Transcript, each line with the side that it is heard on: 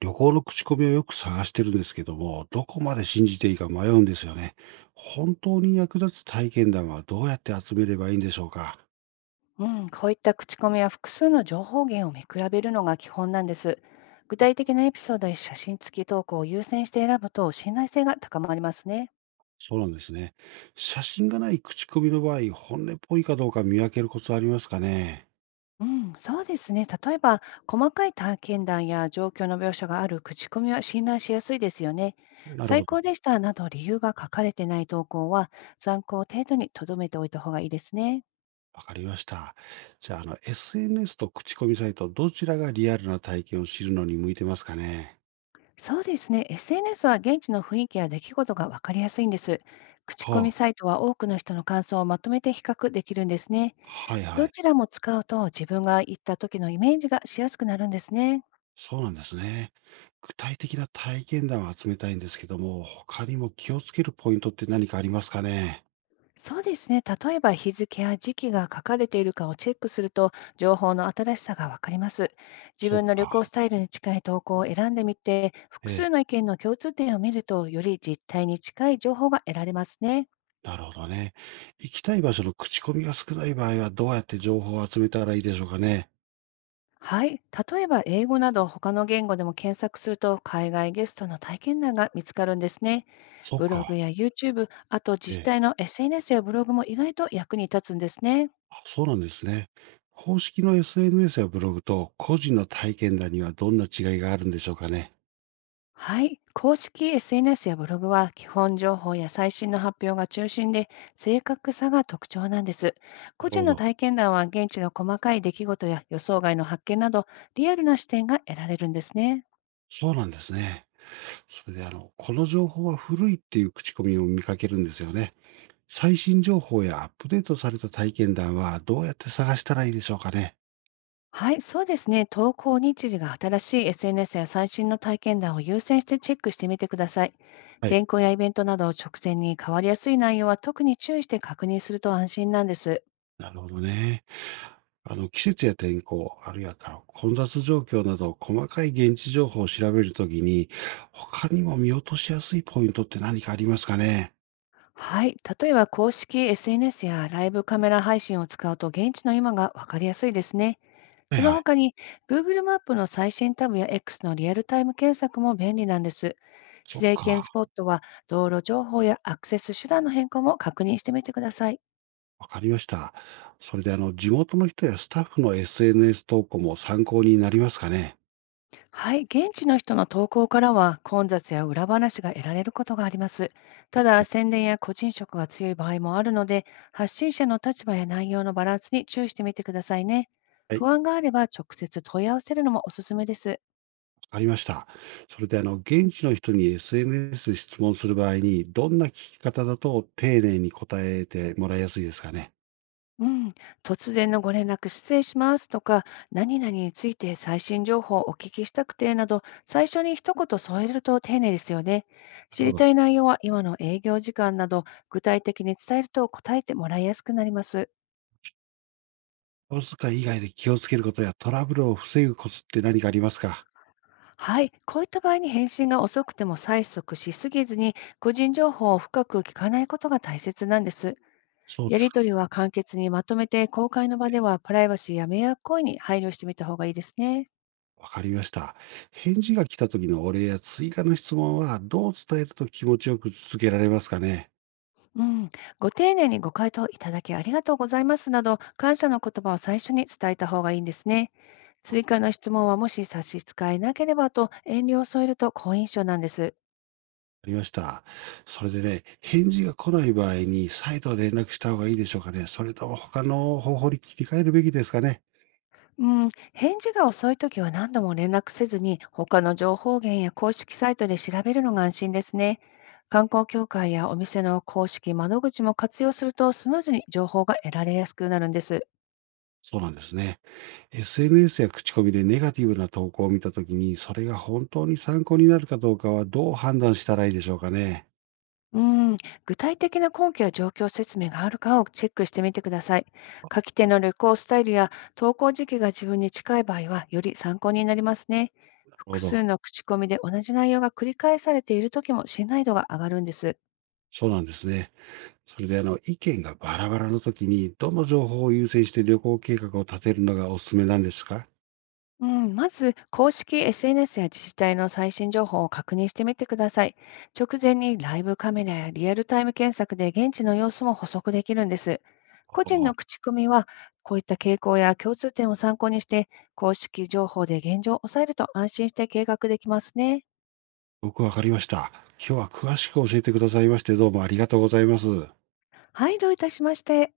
right: 旅行の口コミをよく探してるんですけども、どこまで信じていいか迷うんですよね。本当に役立つ体験談はどうやって集めればいいんでしょうか。
left: うん、こういった口コミは複数の情報源を見比べるのが基本なんです。具
right: あ、
left: 体的なエピソードや写真付き投稿を優先して選ぶと信頼性が高まりますね。
right: そうなんですね。写真がない口コミの場合、本音っぽいかどうか見分けるコツはありますかね。
left: うん、そうですね。例えば、細かい体験談や状況の描写がある口コミは信頼しやすいですよね。
right: なる
left: 最
right: ほ
left: 高
right: ど。
left: でしたなど理由が書かれてない投稿は参考程度に留めておいた方がいいですね。
right: わかりました。じゃあ、SNS と口コミサイト、どちらがリアルな体験を知るのに向いてますかね。
left: そうですね。SNS は現地の雰囲気や出来事が分かりやすいんです。口コミ
right: はあ、
left: サイトは多くの人の感想をまとめて比較できるんですね。
right: はいは
left: ど
right: い。
left: ちらも使うと自分が行った時のイメージがしやすくなるんですね。
right: そうなんですね。具体的な体験談を集めたいんですけども、他にも気をつけるポイントって何かありますかね？
left: そうですね。例えば日付や時期が書かれているかをチェックすると、情報の新しさが分かります。自
right: そう
left: 分の旅行
right: か。
left: スタイルに近い投稿を選んでみて、複
right: え
left: 数
right: え、
left: の意見の共通点を見ると、より実態に近い情報が得られますね。
right: なるほどね。行きたい場所の口コミが少ない場合は、どうやって情報を集めたらいいでしょうかね？
left: はい。例えば、英語など他の言語でも検索すると、海外ゲストの体験談が見つかるんですね。
right: そう
left: ブログ
right: か。
left: や YouTube、あと自
right: え
left: 治
right: え。
left: 体の SNS やブログも意外と役に立つんですね。
right: あ、そうなんですね。公式の SNS やブログと個人の体験談にはどんな違いがあるんでしょうかね？
left: はい。公式 SNS やブログは、基本情報や最新の発表が中心で、正確さが特徴なんです。
right: な
left: 個
right: る
left: 人
right: ほ
left: の
right: ど。
left: 体験談は、現地の細かい出来事や予想外の発見など、リアルな視点が得られるんですね。
right: そうなんですね。それでこの情報は古いっていう口コミを見かけるんですよね。最新情報やアップデートされた体験談はどうやって探したらいいでしょうかね。
left: はい、そうですね。投稿日時が新しい SNS や最新の体験談を優先してチェックしてみてください。
right: はい。
left: 天候やイベントなど直前に変わりやすい内容は、特に注意して確認すると安心なんです。
right: なるほどね。季節や天候、あるいは混雑状況など、細かい現地情報を調べるときに、他にも見落としやすいポイントって何かありますかね。
left: はい、例えば公式 SNS やライブカメラ配信を使うと、現地の今がわかりやすいですね。
right: は
left: そ
right: い
left: の
right: はい。
left: 他に Google マップの最新タブや X のリアルタイム検索も便利なんです。
right: そ
left: 自
right: っ
left: 然検ス
right: か。
left: ポットは、道路情報やアクセス手段の変更も確認してみてください。
right: わかりました。それで、地元の人やスタッフの SNS 投稿も参考になりますかね。
left: はい、現地の人の投稿からは、混雑や裏話が得られることがあります。ただ、宣伝や個人色が強い場合もあるので、発信者の立場や内容のバランスに注意してみてくださいね。
right: は
left: 不
right: い。
left: 安があれば直接問い合わせるのもおすすめです。
right: ありました。それで現地の人に SNS で質問する場合に、どんな聞き方だと丁寧に答えてもらいやすいですかね。
left: うん、突然のご連絡失礼しますとか、何々について最新情報をお聞きしたくてなど、最初に一言添えると丁寧ですよね。
right: な
left: 知
right: るほ
left: りた
right: ど。
left: い内容は今の営業時間など、具体的に伝えると答えてもらいやすくなります。
right: お小遣い以外で気をつけることやトラブルを防ぐコツって何かありますか。
left: はい、こういった場合に返信が遅くても催促しすぎずに、個人情報を深く聞かないことが大切なんです。
right: そうで
left: や
right: す
left: り
right: か。
left: 取りは簡潔にまとめて、公開の場ではプライバシーや迷惑行為に配慮してみた方がいいですね。
right: わかりました。返事が来た時のお礼や追加の質問はどう伝えると気持ちよく続けられますかね。
left: うん、ご丁寧にご回答いただきありがとうございますなど、感謝の言葉を最初に伝えた方がいいんですね。追加の質問は、もし差し支えなければと遠慮を添えると好印象なんです。
right: ありました。それでね、返事が来ない場合に再度連絡した方がいいでしょうかね。それとも他の方法に切り替えるべきですかね。
left: うん、返事が遅いときは、何度も連絡せずに、他の情報源や公式サイトで調べるのが安心ですね。観光協会やお店の公式窓口も活用すると、スムーズに情報が得られやすくなるんです。
right: そうなんですね。SNS や口コミでネガティブな投稿を見たときに、それが本当に参考になるかどうかはどう判断したらいいでしょうかね。
left: うん、具体的な根拠や状況説明があるかをチェックしてみてください。書き手の旅行スタイルや投稿時期が自分に近い場合は、より参考になりますね。
right: なるほ
left: 複数
right: ど。
left: の口コミで同じ内容が繰り返されているときも、信頼度が上がるんです。
right: そうなんですね。それで意見がバラバラのときに、どの情報を優先して旅行計画を立てるのがおすすめなんですか。
left: うん、まず、公式 SNS や自治体の最新情報を確認してみてください。直前にライブカメラやリアルタイム検索で、現地の様子も補足できるんです。
right: あ
left: 個人の
right: あ、
left: 口コミは、こういった傾向や共通点を参考にして、公式情報で現状を抑えると、安心して計画できますね。
right: よくわかりました。今日は詳しく教えてくださいまして、どうもありがとうございます。
left: はい、どういたしまして。